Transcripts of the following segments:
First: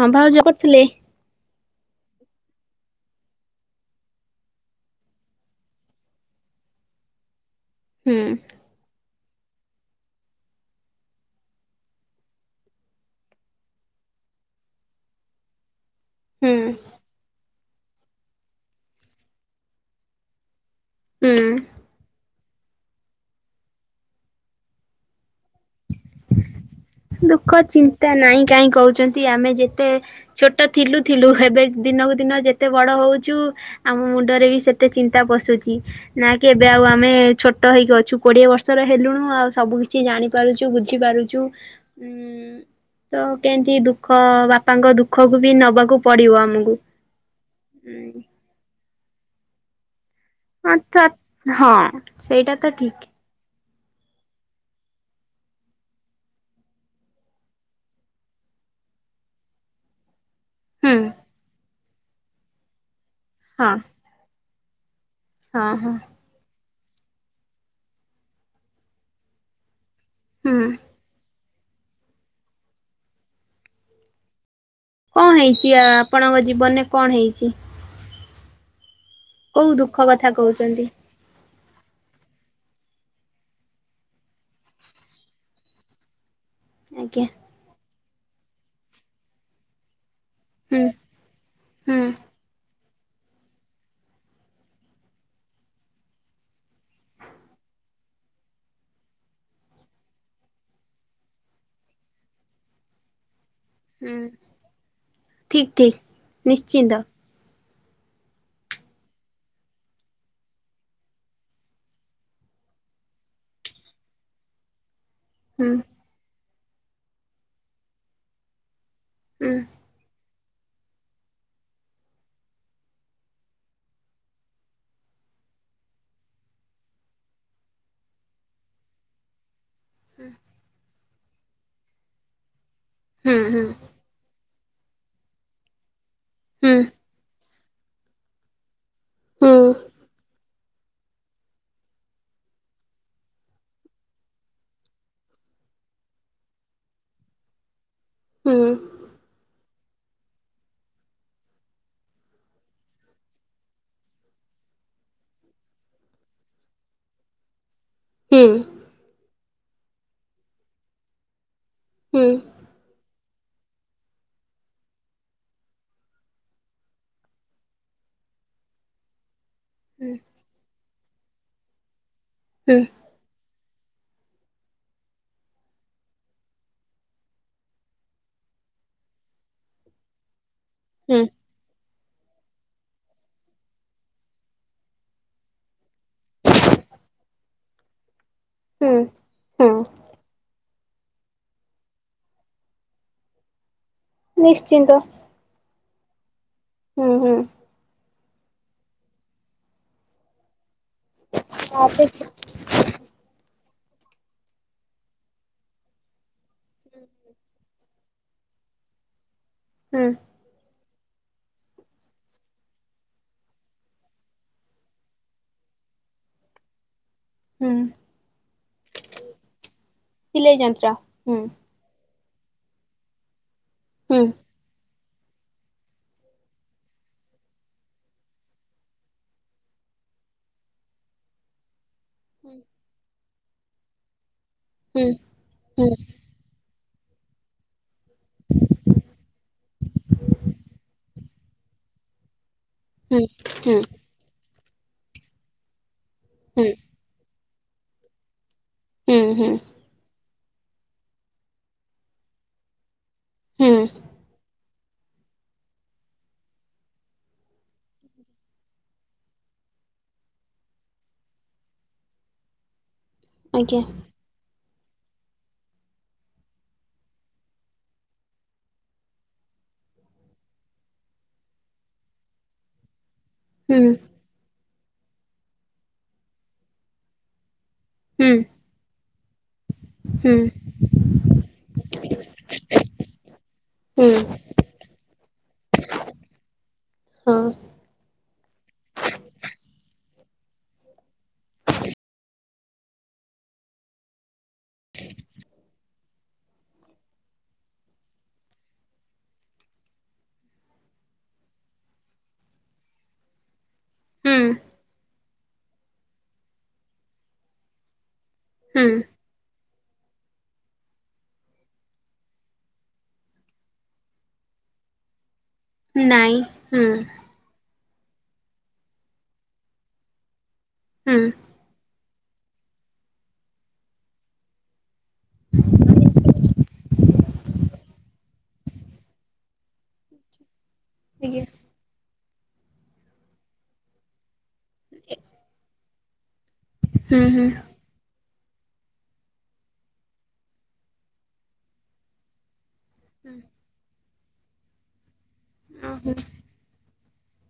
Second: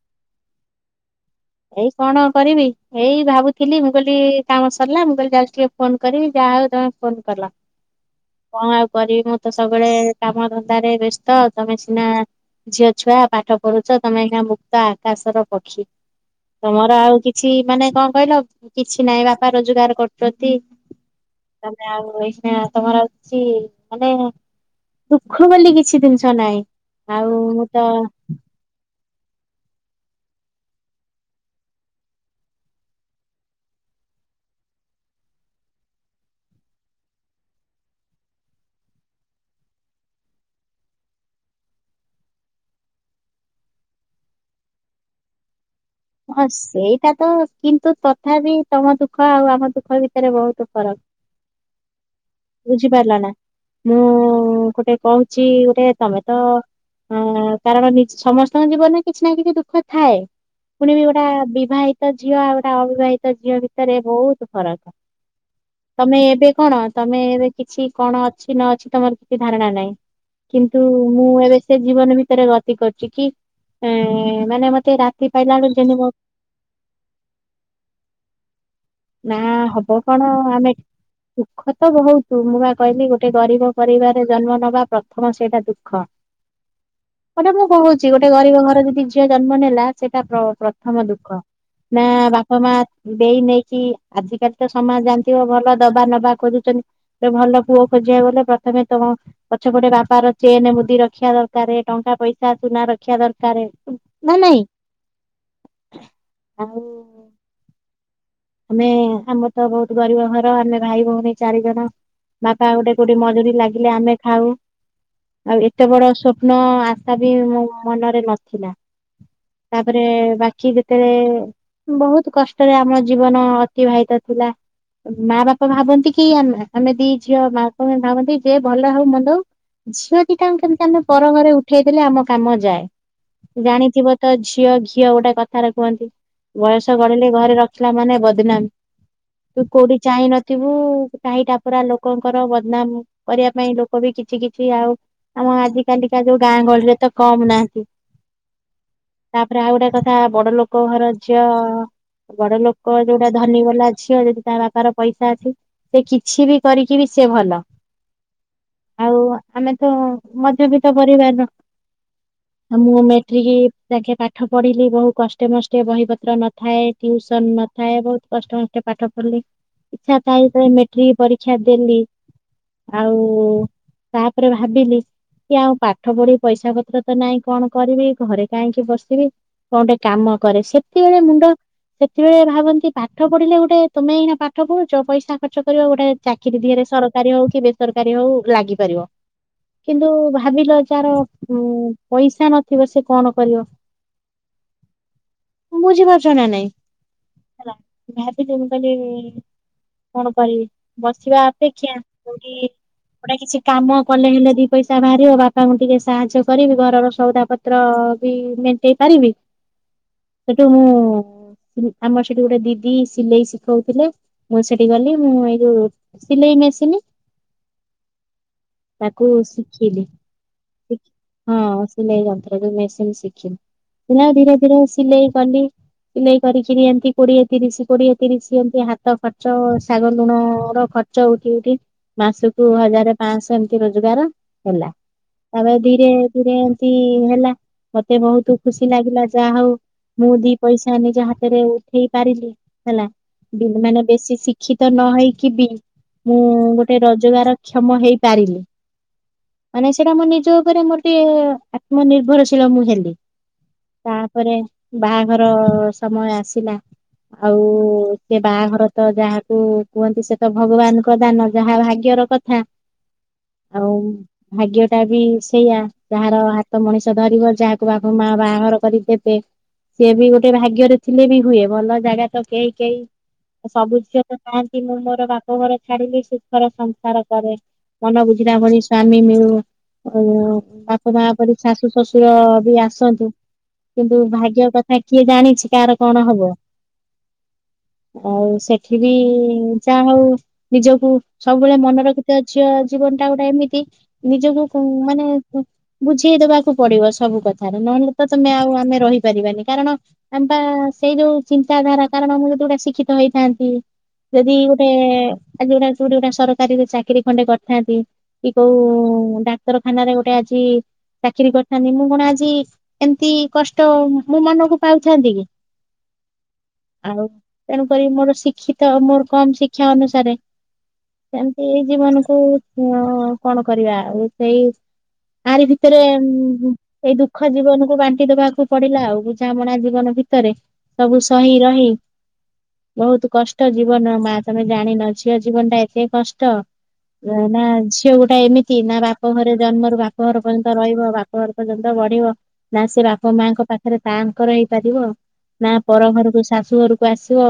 ହଁ ଭାଉଜ କରୁଥିଲେ। ଏଇ କଣ କରିବି, ଏଇ ଭାବୁଥିଲି ମୁଁ କହିଲି କାମ ସରିଲା, ମୁଁ କହିଲି ଯାଉଛିଟିକେ ଫୋନ କରିମି, ଯାହା ହଉ ତମେ ଫୋନ କଲ। ହୁଁ। କଣ ଆଉ କରିବି, ମୁଁ ତ ସବୁବେଳେ କାମ ଧନ୍ଦାରେ ବ୍ୟସ୍ତ, ତମେ ସିନା ଝିଅ ଛୁଆ ପାଠ ପଢୁଛ, ତମେ ଏଇଖିନା ମୁକ୍ତ ଆକାଶର ପକ୍ଷୀ। ହୁଁ ତମର ଆଉ କିଛି ମାନେ କଣ କହିଲ, କିଛି ନାହିଁ ବାପା ରୋଜଗାର କରୁଛନ୍ତି। ହୁଁ। ତମେ ଆଉ ଏଇସିନା, ତମର ଆଉ କିଛି ମାନେ ଦୁଃଖ ବୋଲି କିଛି ଜିନିଷ ନାହିଁ। ଆଉ ଦୁଃଖ ମୁଁ ତ ଚିନ୍ତା ନାହିଁ କାହିଁ କହୁଛନ୍ତି, ଆମେ ଯେତେ ଛୋଟ ଥିଲୁ ଥିଲୁ, ହେବେ ଦିନକୁ ଦିନ ଯେତେ ବଡ ହଉଛୁ ଆମ ମୁଣ୍ଡରେ ବି ସେତେ ଚିନ୍ତା ପଶୁଛି। ନା କି ଏବେ ଆଉ ଆମେ ଛୋଟ ହେଇକି ଅଛୁ, କୋଡିଏ ବର୍ଷର ହେଲୁଣୁ ଆଉ ସବୁ କିଛି ଜାଣି ପାରୁଛୁ ବୁଝି ପାରୁଛୁ। ଉଁ ତ କେମିତି ଦୁଃଖ, ବାପାଙ୍କ ଦୁଃଖକୁ ବି ନବାକୁ ପଡିବ ହଁ ଆମକୁ ସେଇଟା ତ କିନ୍ତୁ ତଥାପି ତମ ଦୁଃଖ ଆଉ ଆମ ଦୁଃଖ ଭି ତରେ ବହୁତ ଫରକ୍। ହଁ ହଁ ସେଇଟା ତ ଠିକ ବୁଝିପାରିଲ ନା। ମୁଁ ଗୋଟେ କହୁଛି ଗୋଟେ ତମେ ତ ହଁ କାରଣ ନି ସମସ୍ତଙ୍କ ଜୀବନରେ କିଛି ନା କିଛି ଦୁଃଖ ଥାଏ। ପୁଣି ହୁଁ ବି ଗୋଟା ବିବାହିତ ଝିଅ ଆଉ ଗୋଟା ଅବିବାହିତ ଝିଅ ହଁ ଭିତରେ ବହୁତ ଫରକ। ହଁ ହଁ ତମେ ଏବେ କଣ ତମେ ଏବେ କିଛି କଣ ଅଛି ନ ଅଛି, ତମର କିଛି ଧାରଣା ନାହିଁ। ହୁଁ କିନ୍ତୁ ମୁଁ ଏବେ ସେ ଜୀବନ ଭିତରେ ଗତି କରୁଛି କି, ଏ ମାନେ ମତେ ରା କଣ ହେଇଛି, ଆପଣଙ୍କ ଜୀବନରେ କଣ ହେଇଛି? ନା କୋଉ ହବ ଦୁଃଖ କଥା କଣ ଆମେ କହୁଛନ୍ତି? ଦୁଃଖ ତ ବହୁତ, ମୁଁ ବା କହିଲି ଗୋଟେ ଗରିବ ପରିବାରରେ ଜନ୍ମ ନବା ପ୍ରଥମ ସେଇଟା ଦୁଃଖ। ଆଜ୍ଞା। ସେଇଟା ମୁଁ କହୁଛି ଗୋଟେ ଗରିବ ଘର ଯଦି ଝିଅ ଜନ୍ମ ନେଲା ସେଟା ହୁଁ ପ୍ର-ପ୍ରଥମ ଦୁଃଖ ହୁଁ ନା ବାପା ମା ଦେଇ ନେଇକି କି ଆଜିକାଲି ତ ସମାଜ ଜାଣିଥିବ ଭଲ ଦବା ନବା ଖୋୁଛନ୍ତି। ଗୋଟେ ଭଲ ପୁଅ ଖୋଜିବାକୁ ଗଲେ ପ୍ରଥମେ ତମ ପଛପୋଟେ ବାପ ର ଚେନ୍ ମୁଦି ରଖିବା ଦରକାରେ, ଟଙ୍କା, ପଇସା, ସୁନା ରଖିବା ଦରକାରେ। ହୁଁ ନା ନାଇଁ? ଠିକ ଠିକ ଆଉ ନିଶ୍ଚିନ୍ତ ଆମେ ଆମ ତ ବହୁତ ଗରିବ ଘର ଆମେ ଭାଇ ଭଉଣୀ ଚାରିଜଣ। ବାପା ଗୋଟେ କୋଉଠି ମଜୁରୀ ଲାଗିଲେ ଆମେ ଖାଉ। ଆଉ ହୁଁ ଏତେ ବଡ ସ୍ଵପ୍ନ ଆଶା ବି ମୋ ମନରେ ନଥିଲା। ହୁଁ ତାପରେ ବାକି ଯେତେବେଳେ ବହୁତ କଷ୍ଟରେ ଆମ ଜୀବନ ଅତିବାହିତ ଥିଲା। ମା ବାପା ଭାବନ୍ତି କି, ଆେ ଆମେ ଦି ଝିଅ ମା ବାପ ଭାବନ୍ତି ଯେ ଭଲ ହଉ ମନ୍ଧ ହଉ। ଝିଅ ଦିଟାଙ୍କୁ କେମିତି ଆମେ ପର ଘରେ ଉଠେଇଦଲେ ଆମ କାମ ହୁଁ ହୁଁ ଯାଏ। ଜାଣିଥିବ ତ ଝିଅ ଘିଅ ଗୋଟେ କଥାରେ କୁହନ୍ତି। ହୁଁ ବୟସ ଗଢିଲେ ଘରେ ରଖିଲା ମାନେ ବଦନାମ। ତୁ କଉଟି ଚାହିଁ ନ ଥିବୁ। ଟାହି ଟାପୁରା ଲୋକଙ୍କର ବଦନାମ କରିବା ପାଇଁ, ଲୋକ ବି କିଛି କିଛି ଆଉ ଆମ ଆଜିକାଲିକା ଯୋଉ ଗାଁ ଗହଳିରେ ତ କମ ନାହାନ୍ତି। ହୁଁ ତାପରେ ଆଉ ଗୋଟେ କଥା ବଡ ଲୋକ ଘର ଝିଅ ବଡ ଲୋକ ଯୋଉଟା ଧନୀ ବାଲା ଝିଅ, ଯଦି ତା ବାପାର ପଇସା ଅଛି। ସେ କିଛି ବି କରିକି ବି ସେ ଭଲ। ହୁଁ। ଆଉ ଆମେ ତ ମଧ୍ୟବିତ୍ତ ପରିବାରର। ହୁଁ ମୁଁ ମେଟ୍ରିକି ଯାଙ୍କେ ପାଠ ପଢିଲି, ବହୁ କଷ୍ଟେ ମଷ୍ଟେ ବହି ପତ୍ର ନଥାଏ। ଟୁଉସନ ନଥାଏ, ବହୁତ କଷ୍ଟମଷ୍ଟେ ପାଠ ପଢ଼ିଲି। ଇଚ୍ଛା ଥାଏ ଯେ ମେଟ୍ରି ଟ୍ରିକ ପରୀକ୍ଷା ଦେଲି। ହୁଁ। ଆଉ ତାପରେ ଭାବିଲି କି ଆଉ ପାଠପଢି, ପଇସା ପତ୍ର ତ ନାଇଁ କଣ କରିବି? ଘରେ କାହିଁକି ବସିବି? କଣ ଗୋଟେ କାମ କରେ। ସେ ହୁଁ। ସେତେବେଳେ ଭାବନ୍ତି ପାଠ ପଢିଲେ ଗୋଟେ ତମେ ଏଇନା ପାଠ ପଢୁଛ, ପଇସା ଖର୍ଚ୍ଚ କରିବା ଗୋଟେ ଚାକିରି ଦିହରେ ସରକାରୀ ହଉ କି ବେସରକାରୀ ହଉ ହୁଁ ଲାଗିପାରିବ। ହୁଁ କିନ୍ତୁ ଭାବିଲ ଯାର ଉଁ ପଇସା ନଥିବ। ସେ କଣ କରିବ? ନିଶ୍ଚିନ୍ତ। ବୁଝିପାରୁଛ ନା ନାଇଁ? ହୁଁ ହୁଁ। ହେଲା ଭାବିିଲି ମୁଁ କହିଲି, କଣ କରିବି? ବସିବା ଅପେକ୍ଷା ହୁଁ କୋଉଠି ଗୋଟେ କିଛି କାମ କଲେ ହେଲେ ଦି ପଇସା ବାହାରିବ। ବାପାଙ୍କୁ ଟିକେ ସାହାଯ୍ୟ କରିବି। ଘରର ସଉଦା ପତ୍ର ବି ମେଣ୍ଟେଇ ପାରିବି। ହୁଁ। ସେଠୁ ମୁଁ ଉହୁ ଆମର ସେଠି ଗୋଟେ ଦିଦି ସିଲେଇ ଶିଖଉଥିଲେ, ମୁଁ ସେଠି ଗଲି। ମୁଁ ଏଇ ଯୋଉ ସିଲେଇ ମେସିନ। ହୁଁ ତାକୁ ଶିଖିଲି। ସିଲେଇ ଯନ୍ତ୍ର। ହୁଁ ହଁ ସିଲେଇ ଯନ୍ତ୍ର ଯୋଉ ମେସିନ୍ ଶିଖିଲି। ହୁଁ ପିଲା ଧୀରେ ସେଥିରେ ସିଲେଇ କଲି ସିଲେଇ କରିକିରି ଏମିନ୍ତି କୋଡିଏ, ତିରିଶ, କୋଡିଏ, ତିରିଶ ଏମତି। ହାତ ଖର୍ଚ୍ଚ, ଶାଗ ଲୁଣର ଖର୍ଚ୍ଚ ଚଉକି ଉଠି ହୁଁ ମାସକୁ ହଜାର, ପାଞ୍ଚଶହ ଏମତି ରୋଜଗାର ହେଲା। ହୁଁ। ତାପରେ ହୁଁ ଧୀରେ ଧୀରେ ଏମତି ହେଲା। ମତେ ବହୁତ ଖୁସି ଲାଗିଲା। ଯାହା ହଉ ମୁଁ ଦି ପଇସା ନିଜ ହାତରେ ଉଠେଇ ପାରିଲି। ହେଲା ହୁଁ ହୁଁ ମାନେ ବେଶୀ ଶିକ୍ଷିତ ନ ହେଇକି ବି ମୁଁ ଗୋଟେ ସେ ରୋଜଗାର କ୍ଷମ ହେଇପାରିଲେ। ହୁଁ ହୁଁ। ମାନେ ସେଇଟା ମୋ ନିଜ ଉପରେ ମୋର ଟିକେ ଆତ୍ମ ନିିର୍ଭରଶୀଳ, ମୁଁ ହେଲି। ହୁଁ ତାପରେ ବାହାଘର ସମୟ ଆସିଲା। ଆଉ ସେ ବାହାଘର ତ ଯାହାକୁ କୁହନ୍ତି ସେ ତ ଭଗବାନଙ୍କ ଦାନ। ଯାହା ଭାଗ୍ୟର କଥା। ଆଜ୍ଞା ଆଉ ଭାଗ୍ୟଟା ବି ସେଇଆା ଯାହାର ହାତ ମଣିଷ ଧରିବ ଯାହାକୁ ବାପ ମା ବାହଘର କରି ଦେବେ ସିଏ ବି ଗୋଟେ ଭାଗ୍ୟରେ ଥିଲେ ବି ହୁଏ ଭଲ ଜାଗା ତ କେହି କେହି ହୁଁ ସବୁ ଝିଅ ତ ଚାହାନ୍ତି ମୁଁ ମୋର ବାପଘର ଛାଡିଲି ସୁଖର ସଂସାର କରେ। ମନ ହୁଁ ବୁଝିଲା ଭଳି ସ୍ଵାମୀ ମିଳୁ। ଆଉ ହୁଁ ବାପା ମା ପରି ଶାଶୁ ଶଶୁର ବି ଆସନ୍ତୁ। ହୁଁ କିନ୍ତୁ ଭାଗ୍ୟ କଥ୍ ଥା କିଏ ଜାଣିଚି କାଆର କଣ ହବ? ହଁ। ଆଉ ସେଠି ବି ଯାହାହଉ ନିଜକୁ ସବୁବେଳେ ମନେ ରଖିଥି ଝିଅ ଜୀବନଟା ଗୋଟେ ଏମିତି ନିଜକୁ କୁ ମାନେ ବୁଝେଇଦବାକୁ ପଡିବ ସବୁ କଥାରେ ନହେଲେ ତ ତମେ ଆଉ ଆମେ ରହିପାରିବାନି। କାରଣ ଆମ ପା ସେଇ ଯୋଉ ଚିନ୍ତାଧାରା କାରଣ ମୁଁ ଯଦି ଗୋଟେ ଶିକ୍ଷିତ ହେଇଥାନ୍ତି ହୁଁ ଯଦି ଗୋଟେ ଆଜି ଗୋଟାଏ କୋଉଠି ଗୋଟାଏ ସରକାରୀ ରେ ଚାକିରି ଖଣ୍ଡେ କରିଥାନ୍ତି କି ହୁଁ କୋଉ ଡାକ୍ତରଖାନାରେ ଗୋଟେ ଆଜି ଚାକିରୀ କରିଥାନ୍ତି ମୁଁ କଣ ଆଜି ଏମତି କଷ୍ଟ ମୋ ମନକୁ ପାଉଥାନ୍ତି କି? ନାଇଁ ହୁଁ। ଆଉ ତେଣୁକରି ମୋର ଶିକ୍ଷିତ ମୋର କମ୍ ଶିକ୍ଷା ଅନୁସାରେ ହୁଁ। ଏମିତି ଏଇ ଜୀବନକୁ କଣ କରିବା ଆଉ ସେଇ ଆାରି ଭିତରେ ଉଁ ହୁଁ ଏଇ ଦୁଃଖ ଜୀବନକୁ ବାଣ୍ଟି ଦବାକୁ ପଡିଲା ଆଉ ବୁଝାମଣା ଜୀବନ ଭିତରେ ସବୁ ଆଜ୍ଞା ସହି ରହି ବହୁତ୍ କଷ୍ଟ ଜୀବନର ମା। ତମେ ଜାଣିନ ଝିଅ ଜୀବନଟା ଏତେ କଷ୍ଟ। ହୁଁ ହୁଁ ନା ଝିଅ ଗୋଟାଏ ଏମିତି ନା ବାପ୍ ବାପ ଘରେ ଜନ୍ମରୁ ବାପଘର ପର୍ଯ୍ୟନ୍ତ ରହିବ ବାପଘର ପର୍ଯ୍ୟନ୍ତ ବଢିବ ନା ସେ ବାପ ମାଆଙ୍କ ପାଖ ପାଖରେ ତାଙ୍କର ହେଇପାରିବ ନା ପର ଓହୋ ଘରକୁ ଶାଶୁ ଘରକୁ ଆସିବ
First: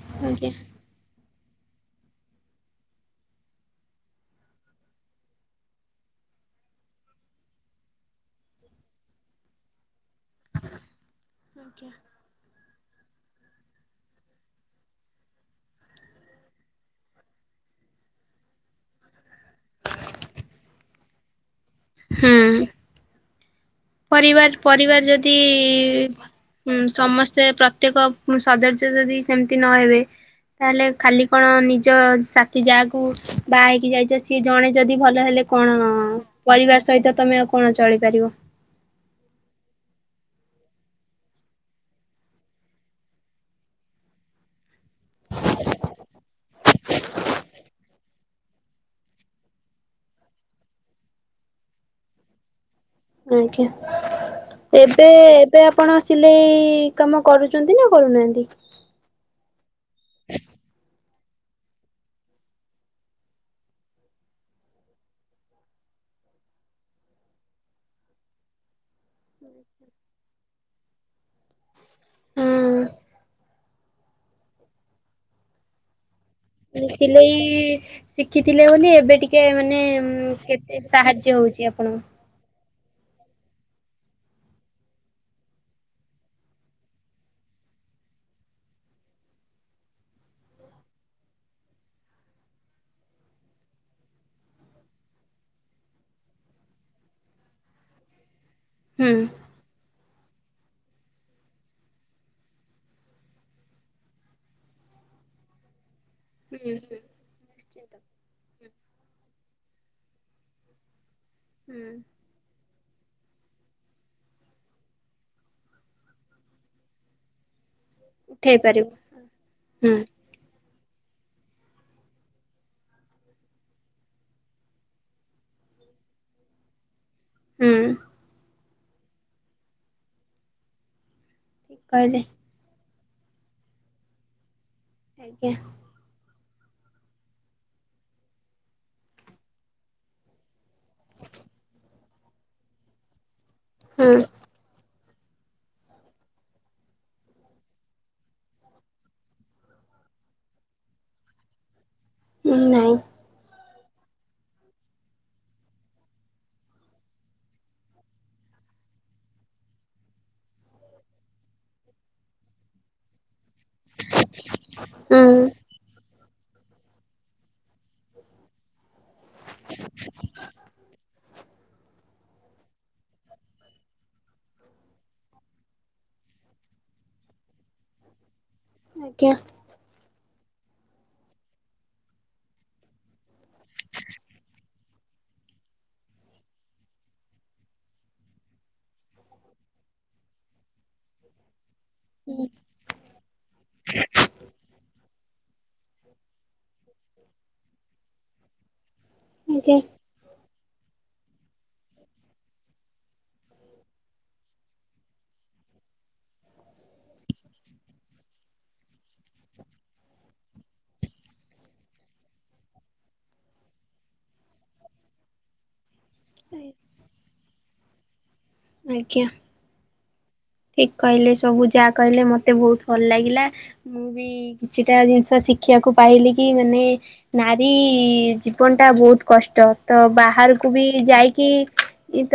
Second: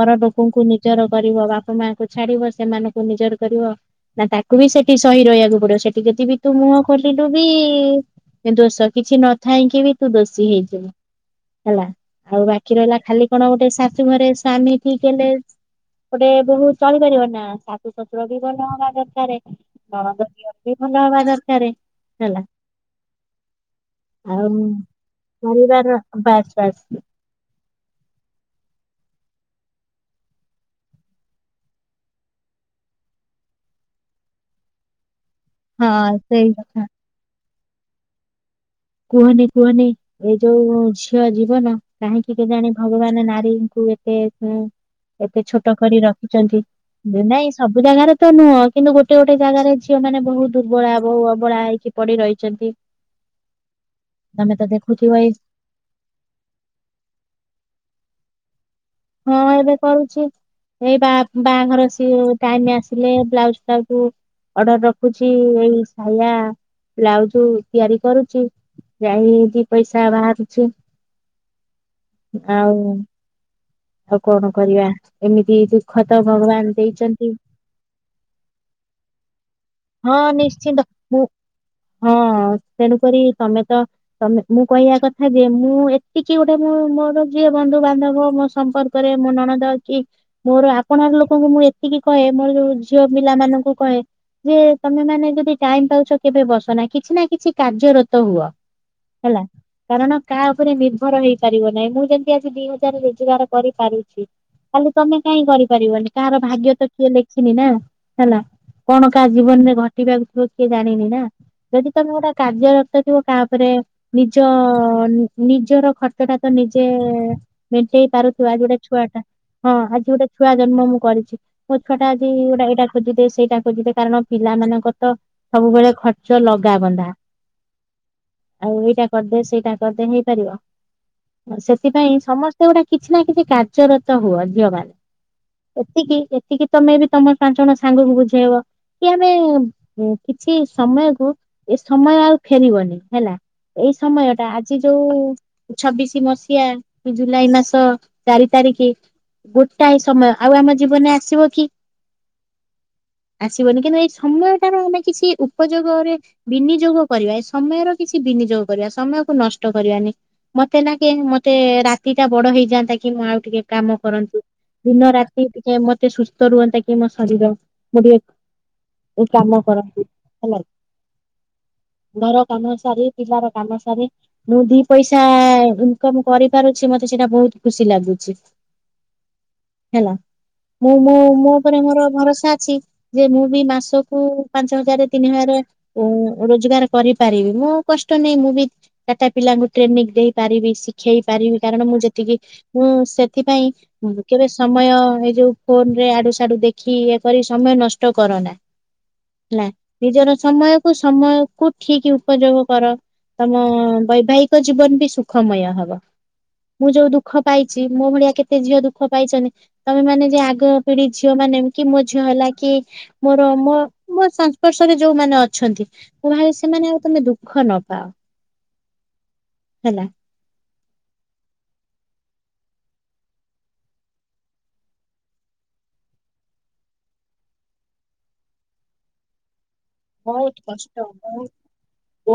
ପର ଆଜ୍ଞା। ଲୋକଙ୍କୁ ନି ନିଜର କରିବ ବାପ ମାଆଙ୍କୁ ଛାଡିବ ସେମାନଙ୍କୁ ନିଜର କରିବ। ନା ତାକୁ ବି ସେଠି ସହି ରହିବାକୁ ପଡିବ ସେଠି ସେଠି ଯେଦିବି ତୁ ମୁହଁ ଖୋଲିଲୁ ବି ଦୋଷ କିଛି ନଥାଇକି ବି ତୁ ଦୋଷ ଶୀ ହେଇଯିବୁ ହେଲା। ଆଜ୍ଞା। ଆଉ ବାକି ରହିଲା ଖାଲି କଣ ଗୋଟେ ଶାଶୁଘରେ ସ୍ଵାମୀ ଠିକ ହେଲେ ଗୋଟେ ବୋହୁ ଚଳିପାରିବ ନା ଶାଶୁ ଶଶୁର ବି ଭଲ ହବା ଦରକାରେ ନଣନ୍ଦ ଦିଅ ର ବି ଭଲ ହବା ଦରକାରେ। ହୁଁ। ଆଉ ପରିବାର ପରିବାର ଯଦି ପରିବାର ବାସ୍ ବାସ୍ ଭ-ସମସ୍ତେ ପ୍ରତ୍ୟେକ ଉଁ ସଦର୍ଯ୍ୟ ଯଦି ସେମିତି ନହବେ ତାହେଲେ ଖାଲି କଣ ନିଜ ସାଥି ଯାହାକୁ ବାହା ହେଇକି ଯାଇଚ ସିଏ ଜଣେ ଯଦି ଭଲହେଲେ କଣ ହଁ ସେଇ କଥା ପରିବାର ସହିତ ତମେ ଆଉ କଣ ଚଳିପାରିବ? କୁହନି କୁହନି ଏଇ ଯୋଉ ଝିଅ ଜୀବନ କାହିଁକି କେଜାଣି ଭଗବାନ ନାରୀଙ୍କୁ ଏତେ ସ ଏତେ ଛୋଟ କରି ରଖିଚନ୍ତି। ନାଇଁ ସବୁ ଜାଗାରେ ତ ନୁହଁ କିନ୍ତୁ ଗୋଟେ ଗୋଟେ ଜାଗାରେ ଝିଅ ମାନେ ବହୁ ଦୁର୍ବଳା ବହୁ ଅବଳା ହେଇକି ପଡି ରହିଚନ୍ତି। ଆଜ୍ଞା ଏବେ ଦେଖୁଥିବ ଏଇ ଏବେ ଆପଣ ସିଲେଇ କାମ କରୁଚନ୍ତି ନା କରୁନାହାନ୍ତି? ହଁ ଏବେ କରୁଛି ଏଇ ବା ବାହାଘର ସିଏ ଟାଇମ ଆସିଲେ ବ୍ଲାଉଜ ଫାଉଜୁ ଅର୍ଡର ରଖୁଛି ଏଇ ସାୟା ବ୍ଲାଉଜ ତିଆରି କରୁଛି। ଯାଇ ଦି ପଇସା ବାହାରୁଛି ଆଉ। ହୁଁ ଆଉ କଣ କରିବା ଏମିତି ଦୁଃଖ ତ ଭଗବାନ ଦେଇ ସିଲେଇ ଶିଖିଥିଲେ ବୋଲି ଏବେ ଟିକେ ମାନେ ହଁ କେତେ ନିଶ୍ଚିନ୍ତ ମୁଁ ସାହାଯ୍ୟ ହଉଛି ଆପଣ କୁ ହଁ ତେଣୁକରି ତମେ ତ ତମେ ମୁଁ କହିବା କଥା ଯେ ମୁଁ ଏତିକି ଗୋଟେ ମୁଁ ମୋର ଯିଏ ବନ୍ଧୁ ବାନ୍ଧବ ମୋ ସମ୍ପର୍କରେ ମୋ ନଣନ୍ଦ ଅଛି। ମୋର ଆପଣ ଲୋକଙ୍କୁ ମୁଁ ଏତିକି କହେ ମୋର ଯୋଉ ଝିଅ ପିଲା ମାନଙ୍କୁ କହେ ଯେ ତମେ ମାନେ ଯଦି ଟାଇମ ପାଉଛ କେବେ ବସ ନା କିଛି ନା କିଛି କାର୍ଯ୍ୟରତ ହୁଅ। ହୁଁ ହେଲା କାରଣ କାହା ଉପରେ ନିର୍ଭର ହେଇପାରିବ ନାହିଁ ମୁଁ ଯେମତି ଆଜି ଦି ହଜାର ରୋଜଗାର କରିପାରୁଛି ଖାଲି ତମେ କାହିଁ କରିପାରିବନି କାହାର ହୁଁ ହୁଁ। ଭାଗ୍ୟ ତ କିଏ ଲେଖିନି ନା? ନିଶ୍ଚିତ ହେଲା କଣ କାହା ଜୀବନରେ ଘଟିବାକୁ ଥିବ କିଏ ଜାଣିନି ନା ଯଦି ହୁଁ ତମେ ଗୋଟେ କାର୍ଯ୍ୟର ଥିବ କାହାପରେ ନିଜ ନିଜର ଖର୍ଚ୍ଚ ଟା ତ ନିଜେ ମେଟେଇ ପାରୁଥିବ ଉଠେଇ ଆଜି ଗୋଟେ ପାରିବୁ ଛୁଆଟା ହଁ ହୁଁ ଆଜି ଗୋଟେ ଛୁଆ ଜନ୍ମ ମୁଁ କରିଛି? ମୋ ଛୁଆଟା ଆଜି ଗୋଟା ଏଇଟା ଖୋଜିଦେ ସେଇଟା ଖୋଜିଦେ କାରଣ ପିଲାମାନାନଙ୍କ ତ ସବୁବେଳେ ଖର୍ଚ୍ଚ ଲଗାାବନ୍ଧା। ହୁଁ। ଆଉ ଏଇଟା କରିଦେ ସେଇଟା କରିଦେ ହେଇପାରିବ ଠିକ ସେଥିପାଇଁ କହିଲେ। ସମସ୍ତେ ଗୋଟା କିଛି ନା କିଛି କାର୍ଯ୍ୟରତ ହୁଅ ଝିଅ ମାନ। ଆଜ୍ଞା। ଏତିକି ଏତିକି ତମେ ବି ତମର ପାଞ୍ଚ ଜଣ ସାଙ୍ଗକୁ ବୁଝେଇବ। କି ଆମେ କିଛି ସମୟକୁ ଏ ସମୟ ଆଉ ଫେରିବନି ହେଲା। ଏଇ ସମୟ ହଁ ଟା ଆଜି ଯୋଉ ଛବିଶି ମସିହା ଜୁଲାଇ ମାସ ତ ଚାରି ତାରିଖ ଗୋଟାଏ ସମୟ ଆଉ ଆମ ଜୀବନରେ ଆସିବ କି? ନାଇଁ। ଆସିବନି କିନ୍ତୁ ଏଇ ସମୟଟାର ମାନେ କିଛି ଉପଯୋଗରେ ବିନିଯୋଗ କରିବା ଏ ସମୟର କିଛି ବିନିଯୋଗ କରିବା ସମୟକୁ ନଷ୍ଟ କରିବାନି। ମତେ ନା କେ ମତେ ରାତି ଟା ବଡ ହେଇ ଯାଆନ୍ତା କି ମୁଁ ଆଉ ଟିକେ କାମ କରନ୍ତୁ ଦିନ ହଁ ରାତି ଟିକେ ମତେ ସୁସ୍ଥ ସୁସ୍ଥ ରହନ୍ତା କି ମୋ ଶରୀର ମୁଁ ଟିକେ କାମ କରନ୍ତି ହେଲା କି? ଘର କାମ ସାରି ପିଲାର କାମ ସାରି। ମୁଁ ଦି ପଇସା ଇନକମ କରିପାରୁଛି ମତେ ସେଇଟା ବହୁତ ଖୁସି ଲାଗୁଛି। ଆଜ୍ଞା। ହେଲା ମୁଁ ମୁଁ ମୋ ଉପରେ ମୋର ଭରସା ଅଛି। ଯେ ମୁଁ ବି ମାସକୁ ପାଞ୍ଚ ହଜାର ତିନି ହଜାର ଓ ରୋଜଗାର କରିପାରିବି ମୁଁ କଷ୍ଟ ନେଇହି ମୁଁ ବି ଚା ଟା ପିଲାଙ୍କୁ ଟ୍ରେନିଂ ଦେଇପାରିବି ଶିଖେଇ ପାରିବି କାରଣ ମୁଁ ଯେତିକି ହୁଁ ସେଥିପାଇଁ କେବେ ସମୟ ଏ ଯୋଉ ଫୋନ ରେ ଆଡୁ ସଡୁ ଦେଖି କି ଇଏ କରି ସମୟ ନଷ୍ଟ କର ନା ହେଲା। ଆଜ୍ଞା ନିଜର ସମୟକୁ ସମୟ କୁ ଠିକ ଉପଯୋଗ କର। ତମ ବୈବାହିକ ଜୀବନ ବି ସୁଖମୟ ହବ ମୁଁ ଯୋଉ ଦୁଃଖ ଦୁଃଖ ପାଇଚି। ମୋ ଭଳିଆ କେତେ ଝିଅ ଦୁଃଖ ପାଇଚନି। ତମେ ମାନେ ଯିଏ ଆଗ ପିଢି ଝିଅମାନେ କି ମୋ ଝିଅ ହେଲା କି ମୋର ମୋ ମୋ ସଂସ୍ପର୍ଶରେ ଯୋଉମାନେ ଅଛନ୍ତି ମୁଁ ଭାବେ ସେମାନେ ଆଉ ତମେ ଦୁଃଖ ନ ପାଅ। ଆଜ୍ଞା। ହେଲା। ଠିକ୍ କହିଲେ ସବୁ ଯାହା କହିଲେ ମତେ ବହୁତ ଭଲ ଲାଗିଲା। ମୁଁ ବି କିଛିଟା ଜିନିଷ ଶିଖିଆକୁ ପାଇଲି କି ମାନେ ନାରୀ ଜୀବନଟା ବହୁତ୍ କଷ୍ଟ। ତ ବହୁତ ବାହାରକୁ ବି କଷ୍ଟ ଯାଇକି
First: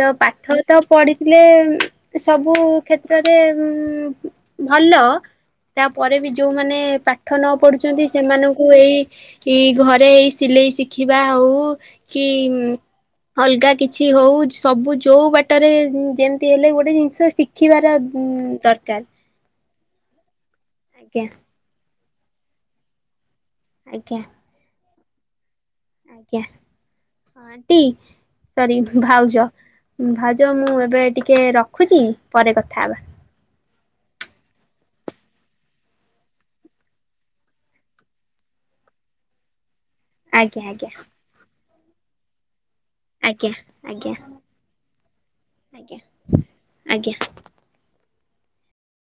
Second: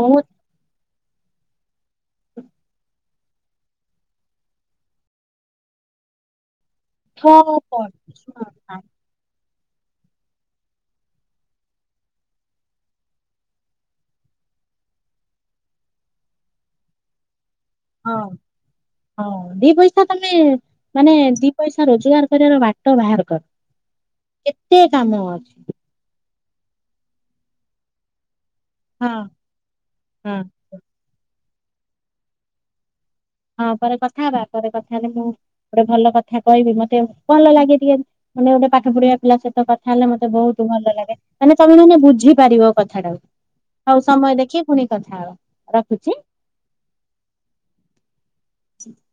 ତ ପାଠ ତ ପଢିଥିଲେ ଏ ସବୁ କ୍ଷେତ୍ରରେ ଭଲ ତାପରେ ବି ଯୋଉମାନେ ପାଠ ନ ବହୁତ ପଢୁ ଚନ୍ତି ସେମାନଙ୍କୁ ପରିଶ୍ରମ ଏଇ ଇ ଘରେ ଏଇ ସିଲେଇ ଶିଖିବା ହଉ କି ଅଲଗା କିଛି ହଉ ସବୁ ଯୋଉ ବାଟରେ ଯେମିତି ହେଲେ ଗୋଟେ ଜିନିଷ ଶଖ୍ ଶିଖିବାର ହଁ ଦରକାର୍। ହଁ ଦି ପଇସା ତମେ ମାନେ ଦି ପଇସା ରୋଜୋଗାର କରିବାର ବାଟ ବାହାର କର। ଆଜ୍ଞା। କେତେ କାମ ଅଛି। ଆଜ୍ଞା ଆଣ୍ଟି ସରି ହଁ ଭାଉଜ ହଁ। ଭାଉଜ ମୁଁ ଏବେ ଟିକେ ରଖୁଚି ପରେ କଥା ହବା। ହଁ ପରେ କଥାହବା ପରେ କଥାହେଲେ ମୁଁ ଗୋଟେ ଭଲ କଥା କହିବି ମତେ ଭଲ ଲାଗେ ଟିକେ ମାନେ ଗୋଟେ ପାଠ ପଢିବା ପିଲା ସହିତ କଥା ଥାହେଲେ ମତେ ଆଜ୍ଞା ବହୁତୁ ଆଜ୍ଞା ଭଲଲାଗେ ମାନେ ତମେ ମାନେ ବୁଝିପାରିବ। କଥାଟାକୁ। ଆଜ୍ଞା ହଉ ଆଜ୍ଞା ସମୟ ଦେଖିକି ପୁଣି କଥା ହବା ଆଜ୍ଞା ରଖୁଚି। ଆଜ୍ଞା। ଆଜ୍